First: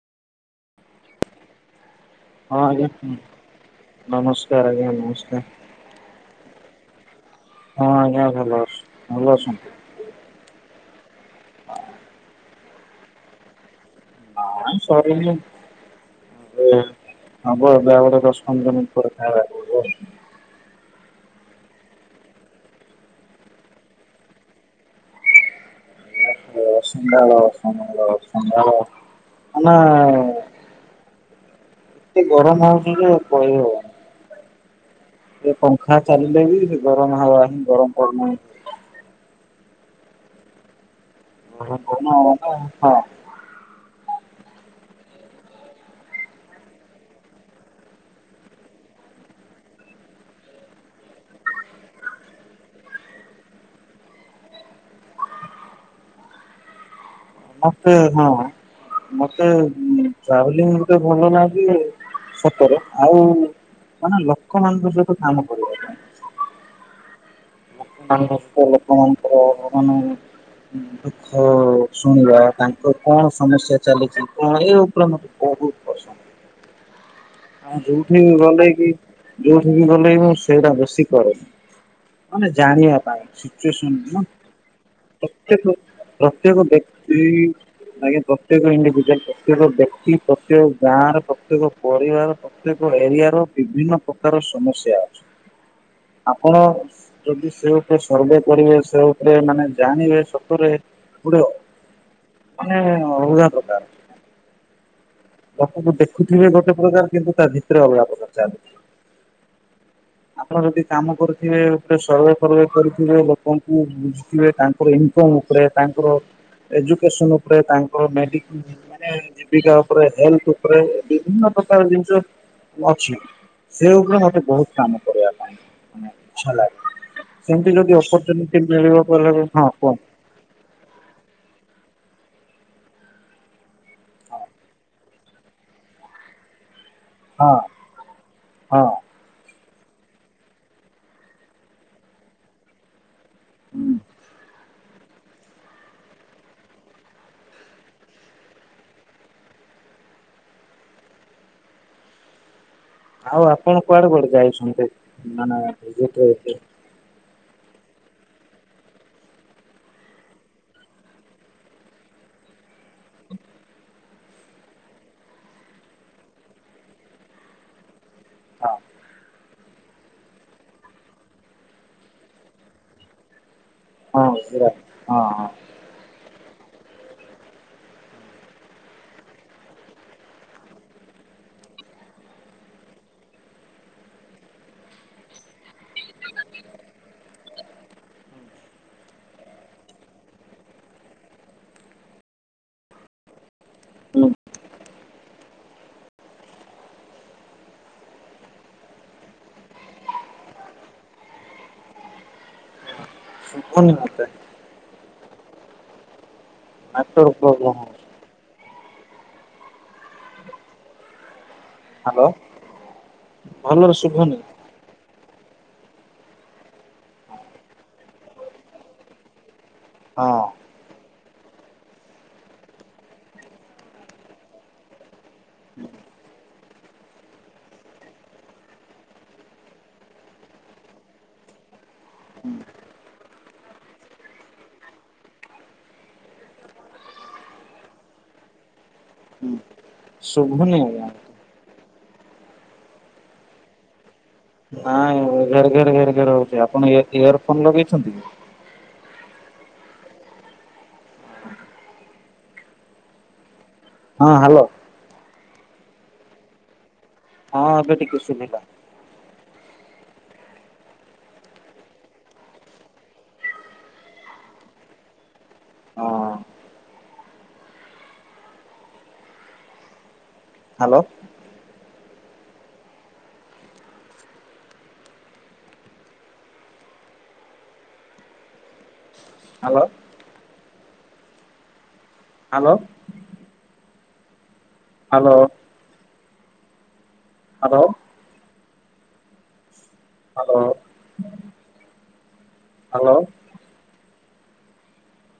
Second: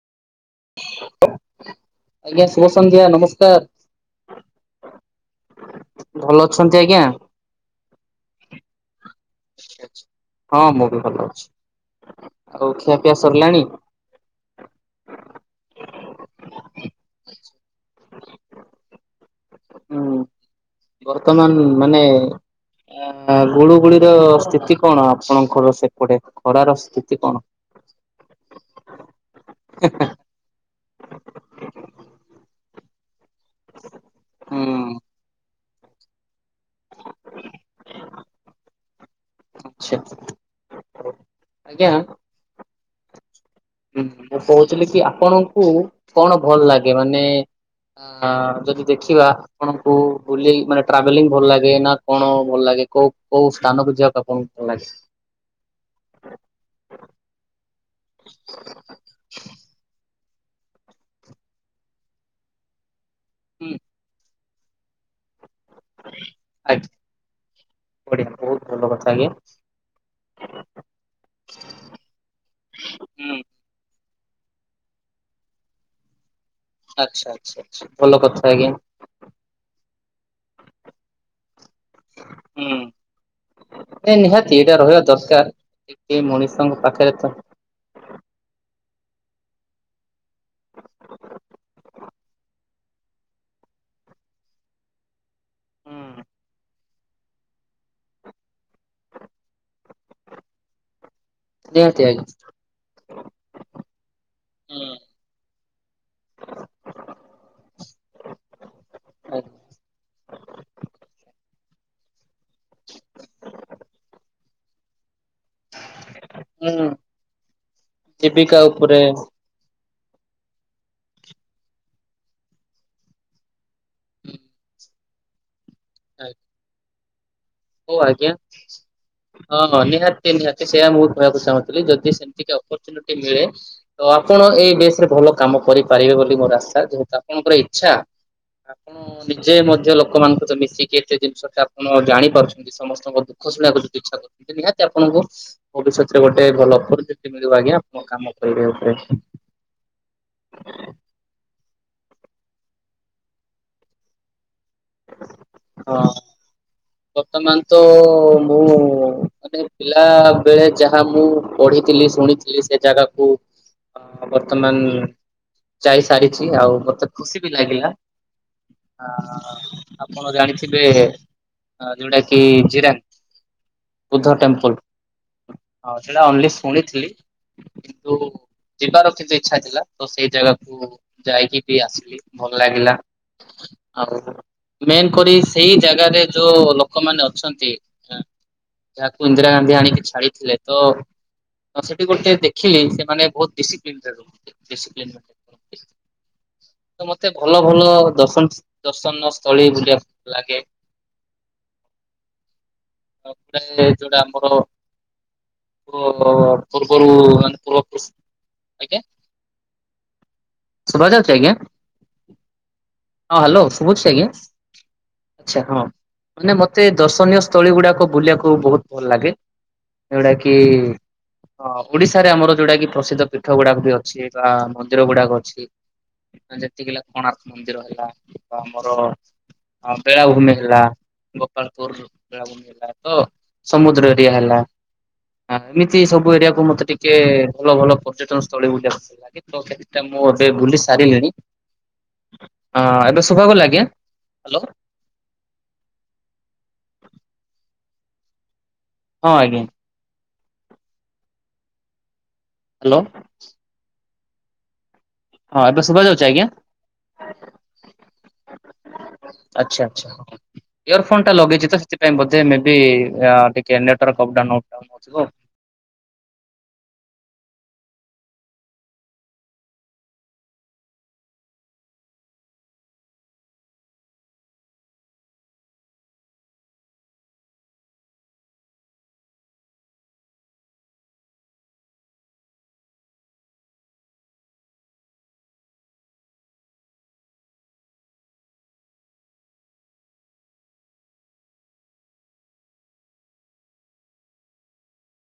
ଆଜ୍ଞା ଶୁଭ ସନ୍ଧ୍ୟା ଆଜ୍ଞା ନମସ୍କାର ନମସ୍କାର ଭଲ ଅଛନ୍ତି ଆଜ୍ଞା। ହଁ ଯା ଭଲ। ଭଲ ଅଛନ୍ତି ହଁ ମୁଁ ବି ଭଲ ଅଛି ଆଉ ଖିଆପିଆ ସରିଲାଣି? ଆ ସରିନି ଆବ ବ ଦଶ ପନ୍ଦର ମିନିଟ ପରେ ଖାଇବା [unintelligible] ହୁଁ ବର୍ତ୍ତମାନ ମାନେ ଆ ଗୁଳୁଗୁଳିର ସ୍ଥିତି କଣ ଆପଣଙ୍କର ସେପଟେ? ଖରାର ସ୍ଥିତି କଣ? ଅସମ୍ଭାଳ ଅସମ୍ଭାଳ ଅସମ୍ଭାଳ ମାନେ ଏତେ ଗରମ ହେଉଛି ଯେ କହି ହବନି ହଁ ଏ ପଙ୍ଖା ଚାଲିଲେ ବି ସେ ଗରମ ହାୱା ହିଁ ଗରମ ପବନ। ଆଛା ହ କହୁନ [unintelligible] ହୁଁ ମୁଁ କହୁଥିଲି କି ଆପଣଙ୍କୁ କଣ ଭଲ ଲାଗେ? ମାନେ ଆ ଯଦି ଦେଖିବା ଆପଣଙ୍କୁ ବୁଲି ମାନେ ଟ୍ରାଭେଲିଂ ଭଲ ଲାଗେ ନା କଣ ଭଲ ଲାଗେ? କୋଉ କୋଉ ସ୍ଥାନକୁ ଯିବାକୁ ଆପଣଙ୍କୁ ଭଲ ଲାଗେ? ଏ ହଁ ମତେ ଉଁ ଟ୍ରାଭେଲି ମତେ ଭଲ ଲାଗେ ସତରେ ଆଉ ହୁଁ ମାନେ ଲୋକ ମାନଙ୍କ ସହିତ କାମ କରିବାରେ। ଆ [unintelligible] ଲୋକମାନଙ୍କର [unintelligible] ଦୁଃଖ ଶୁଣିବା ତାଙ୍କର କଣ ହୁଁ ସମସ୍ୟା ଚାଲିଛି ଏ ଉପରେ ମତେ ବହୁତ ପସନ୍ଦ। ଆଚ୍ଛା ଆଚ୍ଛା ଆଚ୍ଛା ଭଲ ଯୋଉଠି ବି କଥା ଆଜ୍ଞା ଗଲେ କି ଯୋଉଠି ବି ଗଲେ ମୁ ସେଇଟା ବେଶୀ କରେ। ମାନେ ହୁଁ ଜାଣିବା ପାଇଁ ଏ ସିଚୁଏସନ ନିହାତି ଏଇଟା ରହିବା ଦରକାର। ପ୍ରତ୍ୟକ ଏ ପ୍ରତ୍ୟେକ ମଣିଷଙ୍କ ବ୍ୟ ପାଖରେ ତ ସେଇ ଆଜ୍ଞା ପ୍ରତ୍ୟେକ ଏଟ ଯେ ପ୍ରତ୍ୟେକ ବ୍ୟକ୍ତି ପ୍ରତ୍ୟେକ ଗାଁ ର ପ୍ରତ୍ୟେକ ପରିବାର ପ୍ରତ୍ୟେକ ଏରିଆ ର ବିଭିନ୍ନ ପ୍ରକାର ସମସ୍ୟା ଅଛି। ଆପଣ ଯଦି ସେ ଉପରେ ସର୍ଭେ କରିବେ ସେ ଉପରେ ମାନେ ଜାଣିବେ ସତରେ ପୁରା ନିହାତି ଆଜ୍ଞା ମାନେ ଅଲଗା ପ୍ରକାର। ହୁଁ ଲୋକଙ୍କୁ ଦେଖୁଥିବେ ଗୋଟେ ପ୍ରକାର କିନ୍ତୁ ତା ଭିତରେ ଅଲଗା ପ୍ରକାର ଚାଲିଛି [inaudible] ଆପଣ ଯଦି କାମ କରୁଥିବେ ସର୍ବେ ଫର୍ଭେ କରଥିବେ ଲୋକଙ୍କୁ ବୁଝୁଥିବେ ତାଙ୍କର ଏମିତି ଲୋକଙ୍କ ଉପରେ ତାଙ୍କର ହୁଁ ଏଜୁକେସନ୍ ଉପରେ ତାଙ୍କର ମେଡି ଜୀବିକା ଉପରେ ମାନେ ଜୀବିକା ଉପରେ ହେଲଥ ଉପରେ ବିଭିନ୍ନ ପ୍ରକାର ଜିନିଷ ଅଛି ସେ ଉପରେ ମତେ ବହୁତ କାମ କରିବା ପାଇଁ ମାନେ ଇଛା ଲାଗେ। ସେମିତି ଯଦି ହଉ ଆଜ୍ଞା ଅପରଚୁନିଟି ମିଳିବ କହିଲେ ହଁ କୁହନ୍ତୁ। ନିହାତି ନିହାତି ସେୟା ମୁ କହିବାକୁ ଚାହୁଁଚି। ଯଦି ସେମିତିକା ଅପରଚୁନିଟି ମିଳେ ତ ଆପଣ ଏଇ ବସ ରେ ଭଲ କାମ କରିପାରିବେ ବୋଲି ମୋର ଆଶା ଯେ ହଁ ଆପଣଙ୍କର ଇଚ୍ଛା ହଁ ଆପଣ ନିଜେ ମ ଲୋକମାନଙ୍କ ତ ମିଶିକି ଏତେ ଜିନିଷ ଆପଣ ଜାଣିପାରୁଛନ୍ତି ସମସ୍ତଙ୍କ ଦୁଃଖ ଶୁଣିବାକୁ ହୁଁ। ଯଦି ଇଚ୍ଛା କରୁଛନ୍ତି ନିହାତି ଆପଣଙ୍କୁ ଭବିଷ୍ୟତରେ ଗୋଟେ ଭଲ ଅପରଚୁନିଟି ମିଳିବ ଆଜ୍ଞା ଆପଣଙ୍କ କାମ କରିବ ଉପରେ। [inaudible] ଆଉ ଆପଣ କୁଆଡେ କୁଆଡେ ଯାଇଛନ୍ତି ମାନେ ହଁ। ଭିଯିଟ ବର୍ତ୍ତମାନ ତ ମୁଁ ମାନେ ପିଲାବେଳେ ଯାହା ମୁଁ ପଢ଼ିଥିଲି ଶୁଣିଥିଲି ସେ ଜାଗାକୁ ବର୍ତ୍ତମାନ ଯାଇ ସାରିଛି ଆଉ ମତେ ଖୁସି ବି ଲାଗିଲା। ହଁ ହ ଆପଣ ଜାଣିଥିବେ ଅ ଯୋଉଟା କିି ଜିରାନ୍ ହଁ ବୁଦ୍ଧ ପୁରା ଟେମ୍ପଲ ହଁ ହଁ। ସେଟା ଓନଲି ଶୁଣିଥିଲି କିନ୍ତୁ ଯିବାର କିଛି ଇଚ୍ଛା ଥିଲା ତ ସେଇ ଜାଗାକୁ ଯାଇକି ବି ଆସିଲି ଭଲ ଲାଗିଲା। ଆଉ ମେନ୍ କରି ସେଇ ଜାଗାରେ ଯୋଉ ଲୋକମାନେ ଅଛନ୍ତି ଯାହାକୁ ଇନ୍ଦିରା ଗାନ୍ଧୀ ଆଣିକି ଛାଡିଥିଲେ ତ ତ ସେଠି ଗୋଟେ ଦେଖିଲି ସେମାନେ ବହୁତ ଡିସିପ୍ଲିନ୍ ରେ ହୁଁ। ରୁହନ୍ତି ଡିସିପ୍ଲିନ ରେ ରୁହ [inaudible] ତ ମତେ ଭଲ ଭଲ ଦର୍ଶନ ଦର୍ଶନସ୍ଥଳୀ ବୁଲିବା ଲାଗେ। ଆଉ ଗଟେ ଶୁଭୁନି ଯୋଉଟା ମତେ ଆମର ପୂର୍ବରୁ ନେଟୱାର୍କ ମାନେ ପ୍ରୋବ୍ଲେମ୍ ହଉଛି। ପୂର୍ବପୁରୁଷ ଆଜ୍ଞା ଶୁଭା ଯାଉଛି ଆଜ୍ଞା? ହ୍ୟାଲୋ ହଁ ହ୍ୟାଲୋ ଭଲରେ ଶୁଭୁଛି ଆଜ୍ଞା। ଶୁଭୁନି ଆଚ୍ଛା ହଁ ମାନେ ମତେ ଦର୍ଶନୀୟ ସ୍ଥଳୀ ଗୁଡାକ ବୁଲିବାକୁ ବହୁତ ଭଲ ଲାଗେ। ଏଇ ଗୁଡ଼ା ହଁ। କି ହଁ ଓଡିଶାରେ ଆମର ଯୋଉଟା କି ପ୍ରସିଦ୍ଧ ପୀଠ ଗୁଡାକ ବି ଅଛି ବା ମନ୍ଦିର ଗୁଡାକ ଅଛି। ଯେତିକି ହେଲା କୋଣାର୍କ ମନ୍ଦିର ହେଲା ବା ଆମର ବେଳାଭୂମି ହେଲା ଗୋପାଳପୁର ବେଳାଭୂମି ହେଲା ତ ସମୁଦ୍ର ଏରିଆ ହେଲା। ହ ଏମିତି ସବୁ ଏରିଆକୁ ମତେ ଟିକେ ଭଲ ଭଲ ପର୍ଯ୍ୟଟନ ସ୍ଥଳୀ ବୁଲିବାକୁ ପଡ଼ିଲା ହୁଁ [unintelligible] ମୁଁ ଏବେ ବୁଲି ଶୁଭୁନି ଆଜ୍ଞା ସାରିଲିଣି ହଁ ଏବେ ଶୁଭାଗଲା ଆଜ୍ଞା। ହ୍ୟାଲୋ ନାଇଁ ଘେର ଘେର ଘେର ଘେର ହଉଛି ଆପଣ ଇୟର ଇୟର ଫୋନ ଲଗେଇଛନ୍ତି? ହଁ ଆଜ୍ଞା। ହ୍ୟାଲୋ। ହଁ ହ୍ୟାଲୋ। ହଁ ଏବେ ସୁବା ଯାଉଛି ଆଜ୍ଞା। ହଁ ଏବେ ଟିିକେ ଶୁଭିଲା। ଆଚ୍ଛା ଆଚ୍ଛା। ଇୟର ଫୋନ୍ ଟା ଲଗେଇଛି ତ ସେଥିପାଇଁ ବୋଧେ ମେ ବି ଅ ଟିକେ network of down of down ହେଉଥିବ। ହଁ hello. Hello. Hello. Hello. Hello. Hello hello